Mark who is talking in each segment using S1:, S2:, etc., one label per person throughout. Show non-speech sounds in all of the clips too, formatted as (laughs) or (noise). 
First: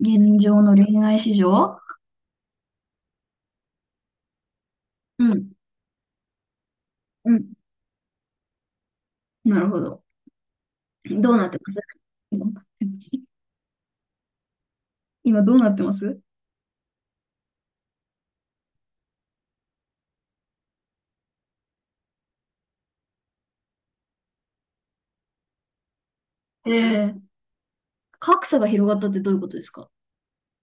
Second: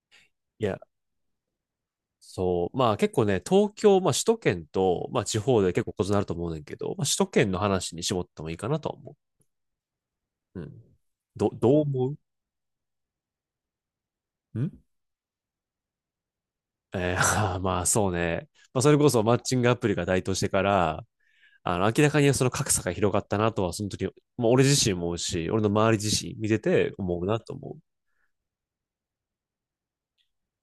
S1: 現状
S2: い
S1: の
S2: や、
S1: 恋愛市場。
S2: そう。まあ結構ね、東京、まあ首都圏と、まあ
S1: う
S2: 地
S1: ん、
S2: 方で結構異なると思うねんけど、まあ首都
S1: うん。
S2: 圏の話に絞ってもいいかなとは思
S1: なるほど。
S2: う。うん。
S1: どうなってま
S2: ど
S1: す？
S2: う思
S1: どうなってます？ (laughs)
S2: うん
S1: 今どうなってます？
S2: (laughs) まあそうね。まあそれこそマッチングアプリが台頭してから、明らかにその格差が広がったなとは、その時、まあ俺自身も思うし、俺の周り自身見てて
S1: え？
S2: 思う
S1: え？
S2: なと思う。
S1: 格差が広がったってどういうことですか？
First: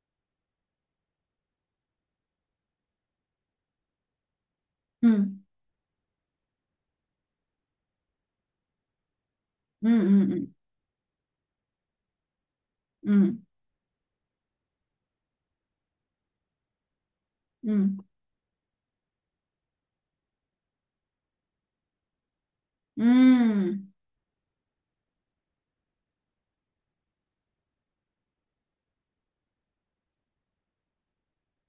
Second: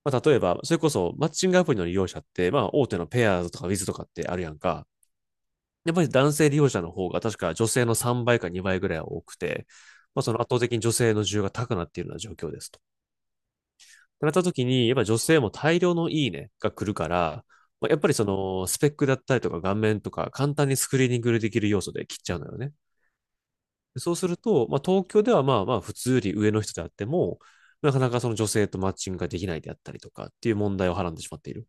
S2: まあ例えば、それこそマッチングアプリの利用者って、まあ大手のペアーズとかウィズとかってあるやんか。
S1: うん。
S2: やっぱり男性利用者の方が確か女性の3倍か2倍ぐらいは多くて、
S1: うん
S2: まあ、
S1: うん
S2: そ
S1: う
S2: の圧
S1: ん。
S2: 倒的に女性の需要が高くなっているような状況ですと。っ
S1: うん。
S2: てなった時に、やっぱり女性も大量のいいねが来るから、
S1: う
S2: まあ、や
S1: ん。
S2: っぱりそのスペックだったりとか顔面とか簡単にスクリーニングできる要素で切っちゃうのよね。
S1: うん。
S2: そうすると、まあ、東京ではまあまあ普通より上の人であっても、なかなかその女性とマッチングができないであったりとかっていう問題をはらんでしまっている。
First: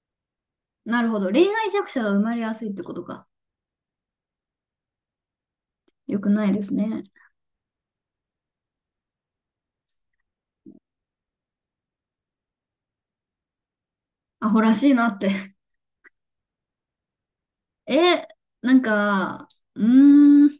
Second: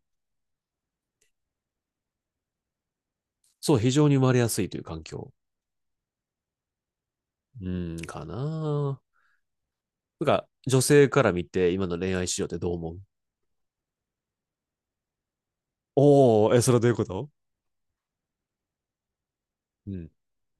S1: なるほど。恋愛弱者が生まれやすいってことか。
S2: そう、非常に生まれやすいという環境。
S1: よくないですね。
S2: うん、かななんか、女性から見て、今の恋愛市場ってどう思う
S1: アホらしいなって。
S2: おー、え、それはどういうこと
S1: (laughs) え、なんか、うー
S2: うん、
S1: ん。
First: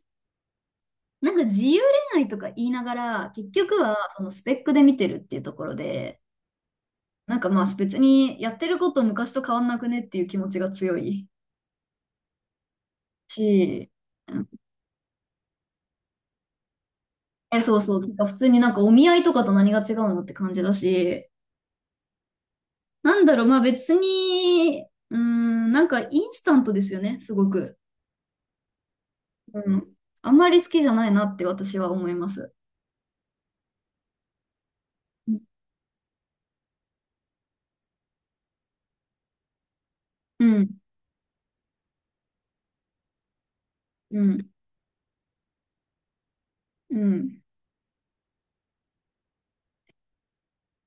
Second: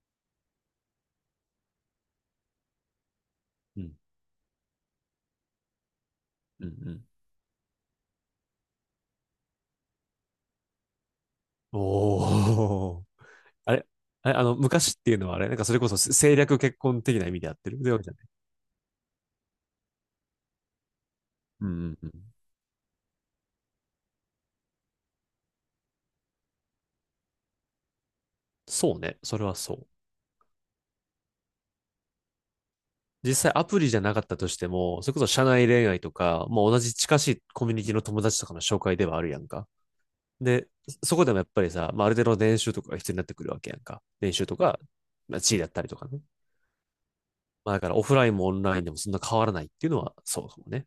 S1: なんか自由恋愛とか言いながら、結局
S2: うん、
S1: はそのスペックで見てるっていうところで、
S2: うん、うん。
S1: なんかまあ別にやってること昔と変わんなくねっていう気持ちが強い
S2: おー。あれ、
S1: し、
S2: あ
S1: う
S2: れ
S1: ん、
S2: 昔っていうのはあれ、なんかそれこそ政略結婚的な意味でやっ
S1: え、
S2: て
S1: そ
S2: る。
S1: う
S2: そういう
S1: そ
S2: わけ
S1: う、
S2: じゃ
S1: て
S2: な
S1: か
S2: い。
S1: 普通になんかお見合いとかと何が違うのって感じだし、
S2: うんうんうん。
S1: なんだろう、まあ別に、なんかインスタントですよね、すごく。
S2: そうね。それは
S1: う
S2: そう。
S1: ん。あんまり好きじゃないなって私は思います。
S2: 実際アプリじゃなかったとしても、それこそ
S1: うん、
S2: 社内恋愛とか、もう同じ近しいコミュニティの友達とかの紹介ではあるやんか。
S1: う
S2: で、
S1: ん、
S2: そこでもやっぱりさ、まあ、ある程度の練習とかが必要になってくるわけやんか。
S1: う
S2: 練習とか、まあ、地位だったりとかね。
S1: ん、
S2: まあだからオフラインもオンラインでもそんな変わらないっていうのはそうかもね。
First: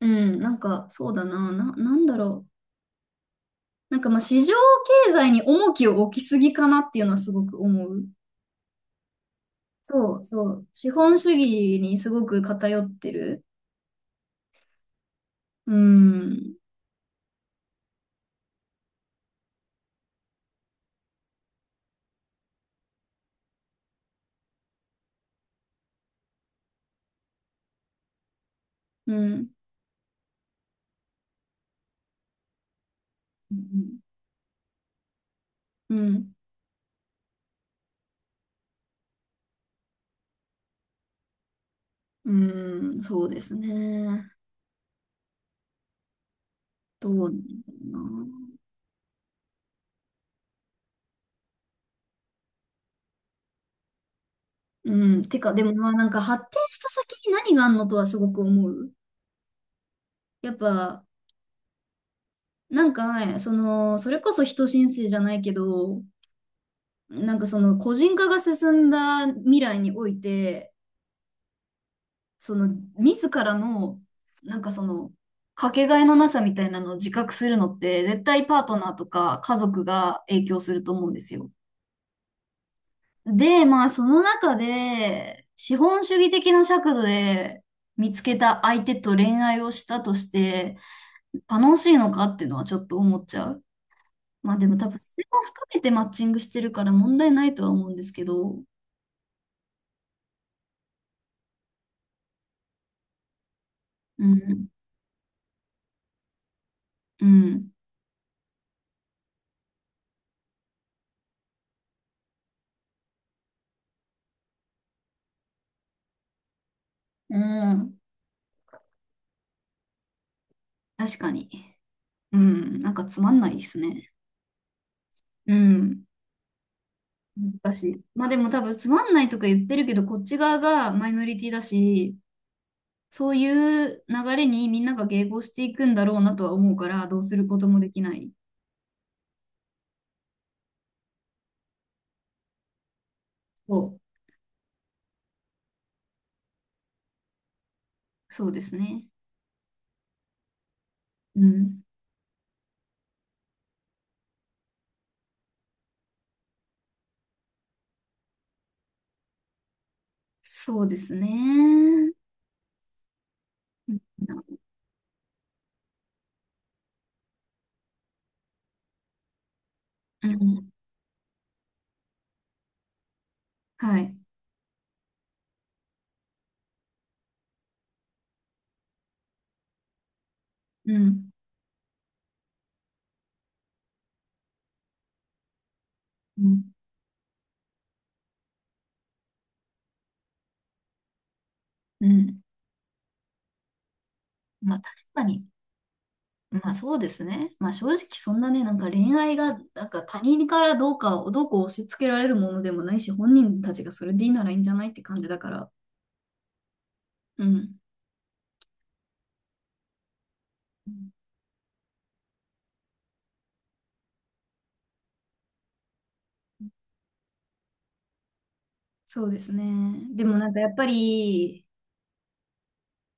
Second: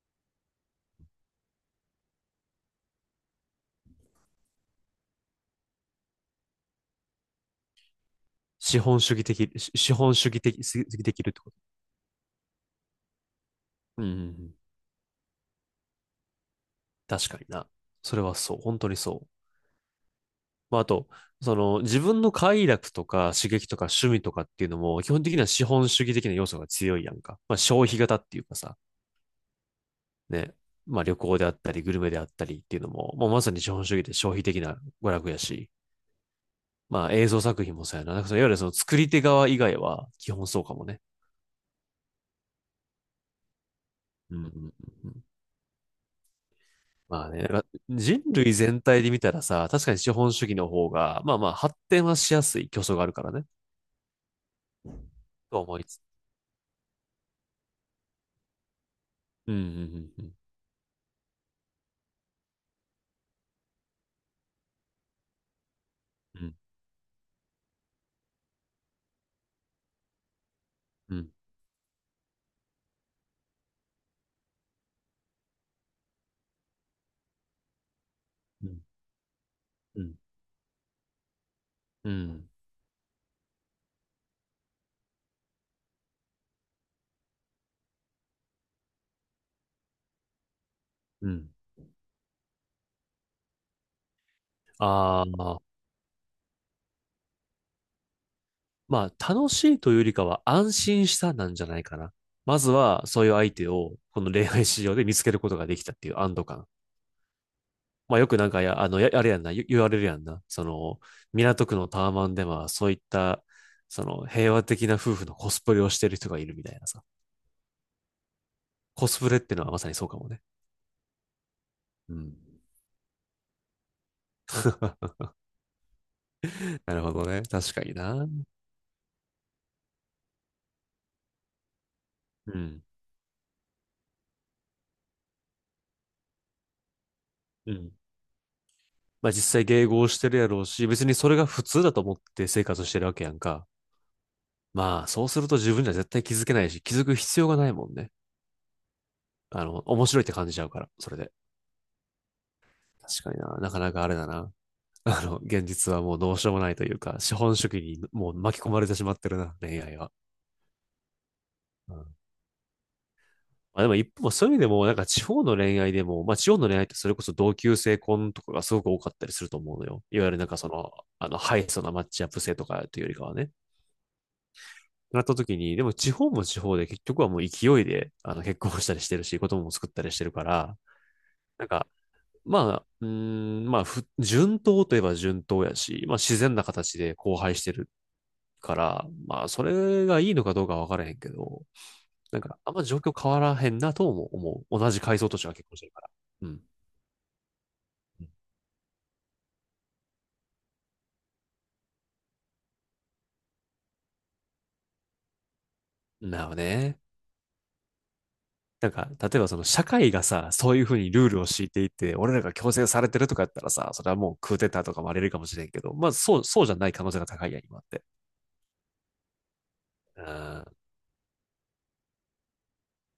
S1: うん、なんかそうだな、なんだろう。なんかまあ市場経済に重きを置きすぎかなっていうのはすごく思う。
S2: 資本主義的、資本
S1: そう
S2: 主義
S1: そ
S2: 的
S1: う。
S2: す
S1: 資
S2: ぎで
S1: 本
S2: きる
S1: 主
S2: ってこと。
S1: 義にすごく偏ってる。
S2: うんうんうん。
S1: うん。
S2: 確かにな。それはそう。本当にそう。まああと、その自分の快楽とか刺激とか趣味とかっていうのも基本的には資本主義的な要素が強いやんか。まあ消費型っていうかさ、
S1: うん。
S2: ね。まあ旅行であったりグルメであったりっていうのも、もうまさ
S1: う
S2: に資本
S1: ん。
S2: 主義で消費的な娯楽やし、
S1: うん。
S2: まあ映像作品もそうやな。なんかそのいわゆるその作り手側以外は基本そうかもね。
S1: うん、そうですね。
S2: うんうんうんうん
S1: どう
S2: ま
S1: な
S2: あ
S1: ん
S2: ね、なんか
S1: だ
S2: 人
S1: ろ
S2: 類全体で見たらさ、確かに資本主義の方が、まあまあ発展はしやすい競争があるからね、
S1: うな。うん。てか、
S2: と
S1: でも
S2: 思い
S1: まあ
S2: つ
S1: な
S2: つ。
S1: んか発展した先に何があんのとはすごく思う。
S2: うん、うん、うん、
S1: やっぱ、なんかね、その、それこそ人新世じゃないけど、
S2: うん、
S1: なんかその個人化が進んだ未来において、
S2: うん、
S1: その、自らの、なんかその、かけがえのなさみたいなのを自覚するのって、絶対パートナーとか家族
S2: うん、
S1: が影響すると思うんですよ。
S2: うん、
S1: で、まあ、その中で、資本主義的な尺度で見つけた相手と恋愛をしたとして、
S2: うん。
S1: 楽しいのかっていうのはちょっと思っちゃう。まあでも多分そ
S2: あ
S1: れも
S2: あ、
S1: 含めてマッチングしてるから問題ないとは思うんですけど、
S2: まあ楽しいというよりかは安心したなんじゃないかな。まずはそういう相手をこ
S1: う
S2: の恋愛
S1: ん、
S2: 市場で見つけることができたっていう安堵感。
S1: うん、
S2: まあよくなんかあれやんな、言われるやんな。その、港区のタワマンではそういった、その平和的な夫婦のコスプレをしてる人がいるみたいなさ。
S1: うん、
S2: コスプレってのはまさにそうかもね。
S1: 確かに。
S2: うん。
S1: うん、なんかつまんないですね。
S2: (laughs)
S1: うん。
S2: なるほどね。
S1: 難
S2: 確か
S1: し
S2: に
S1: い。
S2: な。
S1: まあ
S2: う
S1: でも多分つまんないとか言ってるけど、こっち側がマイノリティだし、
S2: ん。
S1: そういう流れにみんなが迎合していくんだろうなとは思うから、どうすること
S2: う
S1: もで
S2: ん。
S1: きない。
S2: まあ実際迎合してるやろうし、別にそれが普通だと思って生活してるわけやんか。
S1: そ
S2: まあそうすると自分じゃ絶対気づけないし、気づく必要がないもんね。
S1: そうですね。
S2: 面白いって感じちゃうから、それで。
S1: うん。
S2: 確かにな。なかなかあれだな。現実はもうどうしようもないというか、資本主義にもう巻き込まれてしまってるな、恋愛は。
S1: そうです
S2: う
S1: ね。
S2: んまあで
S1: う
S2: も
S1: ん。
S2: 一方、そういう意味でも、なんか地方の恋愛でも、まあ地方の恋愛ってそれこそ同級生婚とかがすごく多かったりすると思うのよ。いわ
S1: う
S2: ゆるなんかそ
S1: ん、
S2: の、ハイソなマッチアップ性とかというよりかはね。
S1: はい。
S2: なった時に、でも地方も地方で結局はもう勢いで、結婚したりしてるし、子供も作ったりしてるから、
S1: うん。
S2: なんか、まあ、まあ、順当といえば順当やし、まあ自
S1: う
S2: 然
S1: ん。
S2: な形で交配してるから、まあそれがいいのかどうかわからへんけど、
S1: う
S2: な
S1: ん。
S2: んかあんま状況変わらへんなとも思
S1: ま
S2: う。
S1: あ
S2: 同
S1: 確
S2: じ階
S1: か
S2: 層とし
S1: に。
S2: ては結婚してるから。う
S1: ま
S2: ん。
S1: あそうですね。まあ正直そんなね、なんか恋愛が、なんか他人からどうかをどうこう押し付けられるものでもないし、本人たちがそれでいいならいいんじゃないって感じだから。
S2: なるほどね。
S1: うん。
S2: なんか、例えばその社会がさ、そういうふうにルールを敷いていて、俺らが強制されてるとかやったらさ、それはもうクーデターとかもあれるかもしれんけど、まあそう、そうじゃない可能性が高いやん、今って。
S1: そうですね。
S2: う
S1: でもなんか
S2: ん。
S1: やっぱり、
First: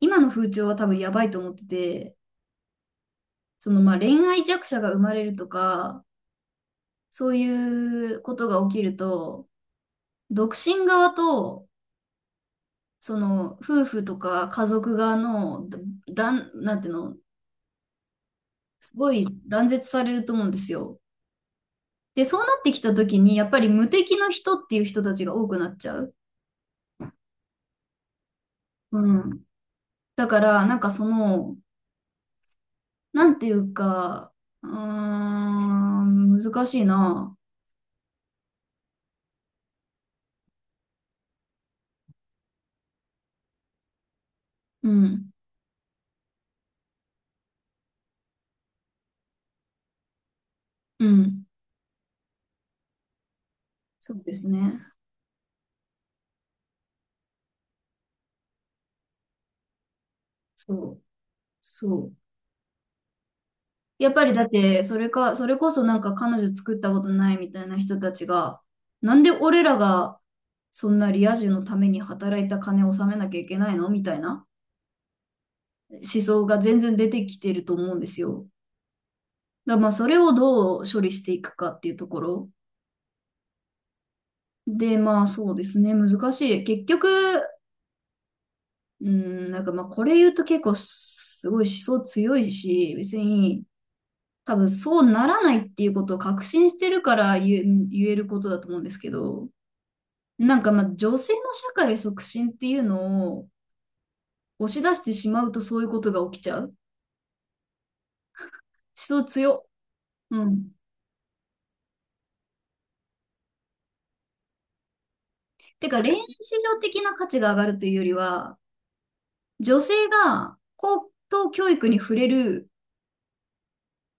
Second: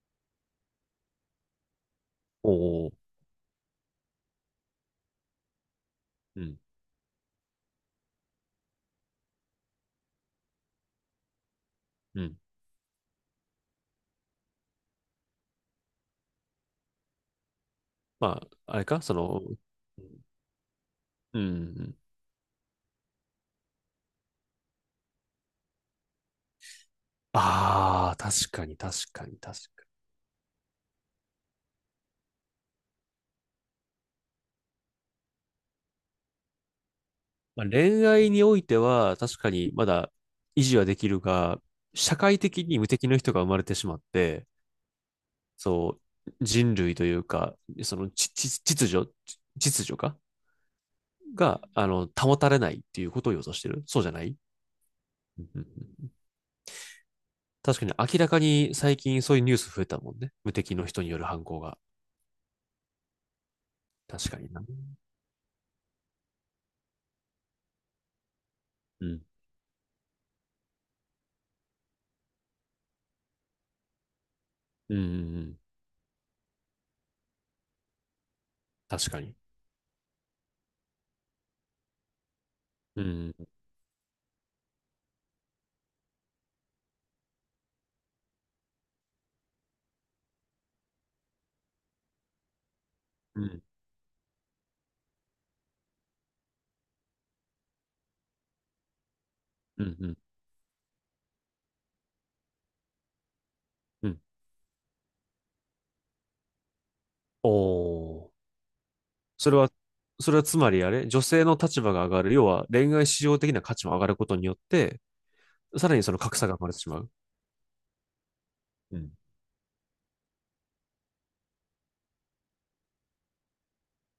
S1: 今の風潮は多分やばいと思ってて、
S2: おお。
S1: そのまあ恋愛弱者が生まれるとか、
S2: うん。
S1: そういうことが起きると、独身側と、
S2: うん。
S1: その夫婦とか家族側の、だ、だんなんていうの、
S2: まあ、あれ
S1: す
S2: か
S1: ご
S2: そ
S1: い
S2: の、
S1: 断絶されると思うんですよ。
S2: うん。
S1: で、そうなってきた時に、やっぱり無敵の人っていう人たちが多くなっちゃう。
S2: ああ確かに、確
S1: う
S2: かに、
S1: ん。
S2: 確かに。
S1: だから、なんかその、なんていうか、うーん、難しいな。
S2: まあ、恋愛においては、確かにまだ維持はできるが、社会的に無敵の人が生まれてしまって、
S1: うん。
S2: そう、人類というか、その秩序、秩序か
S1: うん。
S2: が、保たれないっていうことを予想してるそうじゃ
S1: そう
S2: な
S1: で
S2: い
S1: すね。
S2: (laughs) 確かに明らかに最近そういうニュース増えたもんね。無
S1: そ
S2: 敵の
S1: う。
S2: 人による犯行が。
S1: そう。やっぱ
S2: 確
S1: り
S2: か
S1: だっ
S2: にな。
S1: て、それか、それこそなんか彼女作ったことないみたいな人たちが、
S2: う
S1: なん
S2: ん。
S1: で俺らがそんなリア充のために働いた金を納めなきゃいけないのみたいな
S2: うんうんうん。
S1: 思想が全然出てきてると思うんですよ。
S2: 確かに。
S1: だまあ、それをどう処理していくかっていうところ。
S2: うん。
S1: で、まあ、そうですね。難しい。結局、うん、なんかまあ、これ言うと結構すごい思想強いし、別
S2: うん。
S1: に多分そうならないっていうことを確信してるから言えることだと思うんですけど、
S2: うん。うん。
S1: なんかまあ、女性の社会促進っていうのを
S2: うん
S1: 押し出してしまうとそういうことが起きちゃう。思
S2: おー。
S1: 想
S2: それ
S1: 強。
S2: は、それは
S1: う
S2: つま
S1: ん。
S2: りあれ女性の立場が上がる。要は恋愛市場的な価値も上がることによって、
S1: て
S2: さら
S1: か、
S2: に
S1: 恋
S2: そ
S1: 愛
S2: の格差
S1: 市
S2: が生まれて
S1: 上
S2: しま
S1: 的
S2: う。
S1: な価値が上がるというよりは、
S2: うん。
S1: 女性が高等教育に触れる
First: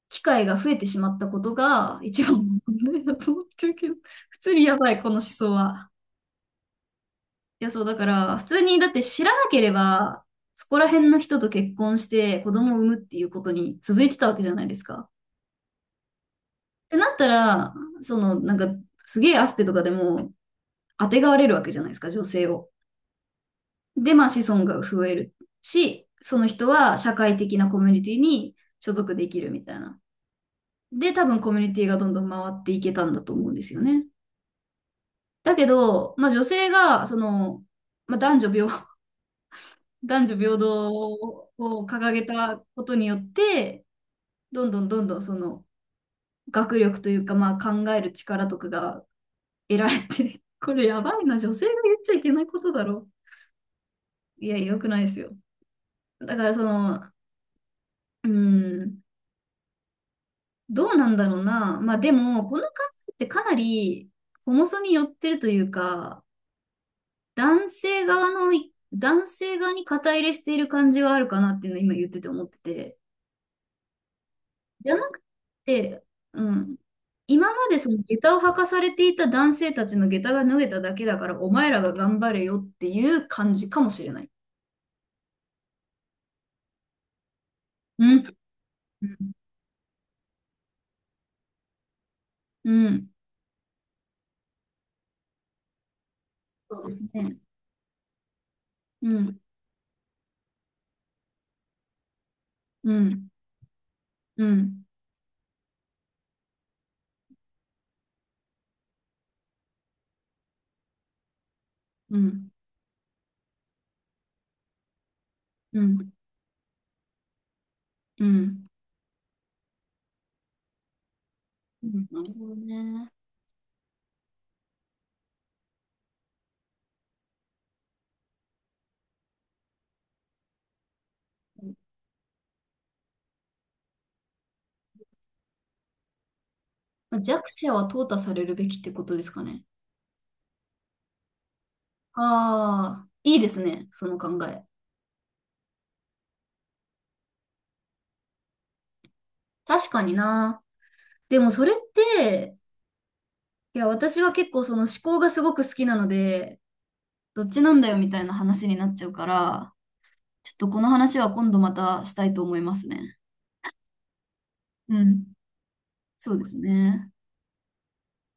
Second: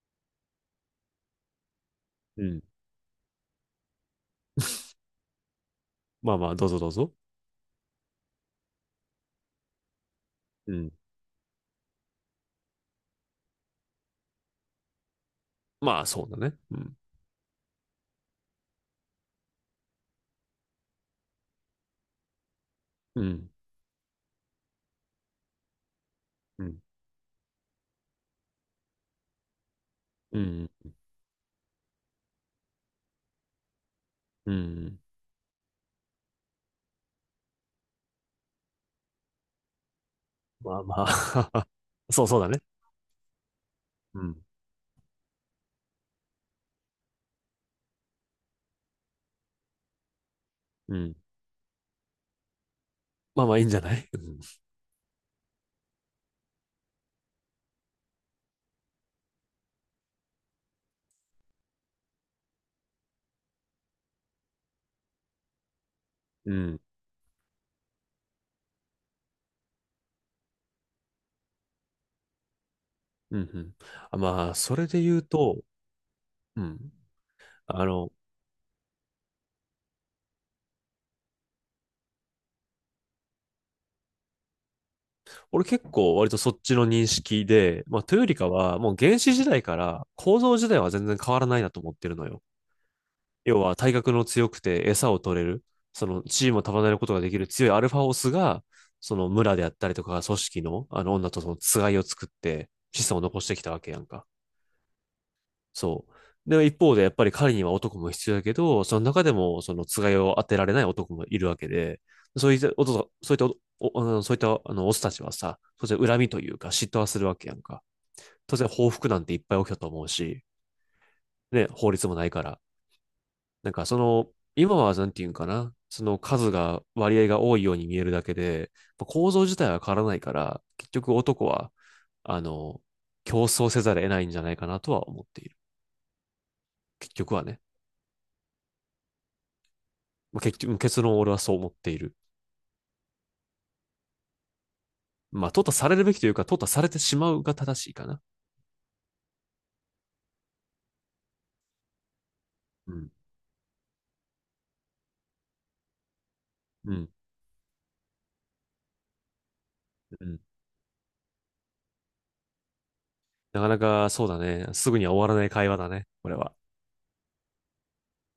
S1: 機会が増えてしまったことが一番の
S2: うん。
S1: 問題だと思ってるけど、普通にやばい、この思想は。
S2: まあまあ、どうぞどうぞ。
S1: いや、そう、だから、普通に、だって知らなければ、そ
S2: う
S1: こら
S2: ん。
S1: 辺の人と結婚して子供を産むっていうことに続いてたわけじゃないですか。っ
S2: まあ、そうだね。う
S1: て
S2: ん。
S1: なったら、その、なんか、すげえアスペとかでも、当てがわれるわけじゃないですか、女性を。
S2: うん。
S1: で、まあ、子孫が増えるし、その
S2: う
S1: 人
S2: ん。
S1: は社会的なコミュニティに所属できるみたいな。
S2: うん。
S1: で、多分コミュニティがどんどん回っていけたんだと思うんですよね。
S2: うん。
S1: だけど、まあ女性が、その、まあ男女平、(laughs) 男女平
S2: まあ
S1: 等
S2: まあ
S1: を掲
S2: (laughs) そ
S1: げ
S2: うそうだね。
S1: たことによって、
S2: うん。
S1: どんどんどんどんその学力というか、まあ考える力とかが得られて、(laughs) これ
S2: う
S1: や
S2: ん。
S1: ばいな、女性が言っちゃいけないことだろ。
S2: まあまあ、いいんじゃないうん。
S1: いや、良くないですよ。だからその、うん、どうなんだろうな。まあでも、この考えってかなり、ホモソに寄ってるというか、
S2: うん。
S1: 男性側に肩入れしている感じはあるかなっていうのを今言ってて思ってて。
S2: うん。うんあまあ、それ
S1: じゃ
S2: で
S1: な
S2: 言
S1: く
S2: うと、
S1: て、う
S2: う
S1: ん。
S2: ん。
S1: 今まで
S2: あ
S1: その
S2: の、
S1: 下駄を履かされていた男性たちの下駄が脱げただけだから、お前らが頑張れよっていう感じかもしれない。
S2: 俺結構割とそっちの認識で、ま
S1: う
S2: あ、というより
S1: ん。
S2: かは、もう
S1: う
S2: 原
S1: ん。
S2: 始時代から構造自体は全然変わらないなと思ってるのよ。
S1: うん、
S2: 要は体格の強くて餌を取れる、その地位も
S1: そ
S2: 束
S1: う
S2: ね
S1: で
S2: る
S1: す
S2: ことがで
S1: ね。
S2: きる強いアルファオスが、そ
S1: う
S2: の
S1: ん。
S2: 村であったりとか組織のあの女とそのつがいを作って
S1: う
S2: 子孫を
S1: ん。
S2: 残してきたわけやんか。
S1: うん。
S2: そう。で、一方でやっぱり狩りには男も必要だけど、その中でもそのつがいを当てられない男もいるわけで、
S1: う
S2: そ
S1: ん。
S2: ういったおと、そういったお、そういったオスたちはさ、
S1: う
S2: 当然
S1: ん。
S2: 恨みというか嫉妬はするわけやんか。
S1: う
S2: 当
S1: ん。
S2: 然報復なんていっぱい起きたと思うし、ね、
S1: う
S2: 法
S1: ん、
S2: 律も
S1: な
S2: ない
S1: る
S2: か
S1: ほど
S2: ら。
S1: ね。
S2: なんかその、今はなんていうんかな、その数が、割合が多いように見えるだけで、まあ構造自体は変わらないから、結局男は、あの、競争せざるを得ないんじゃないかなとは思っている。結
S1: まあ
S2: 局
S1: 弱
S2: はね。
S1: 者は淘汰されるべきってことですかね。
S2: まあ、結局、結論俺はそう思っている。
S1: ああ、いいですね、その考え。
S2: まあ、淘汰されるべきというか、淘汰されてしまうが正しいかな。
S1: 確かにな。でもそれって、
S2: うん。
S1: いや、私は結構その思考がすごく好きなので、
S2: うん。
S1: どっちなんだよみたいな話になっちゃうから、
S2: うん。
S1: ちょっとこの話は今度またしたいと思いますね。
S2: なかなかそうだね。すぐ
S1: う
S2: には
S1: ん。
S2: 終わらない会話だね。こ
S1: そ
S2: れ
S1: うで
S2: は。
S1: すね。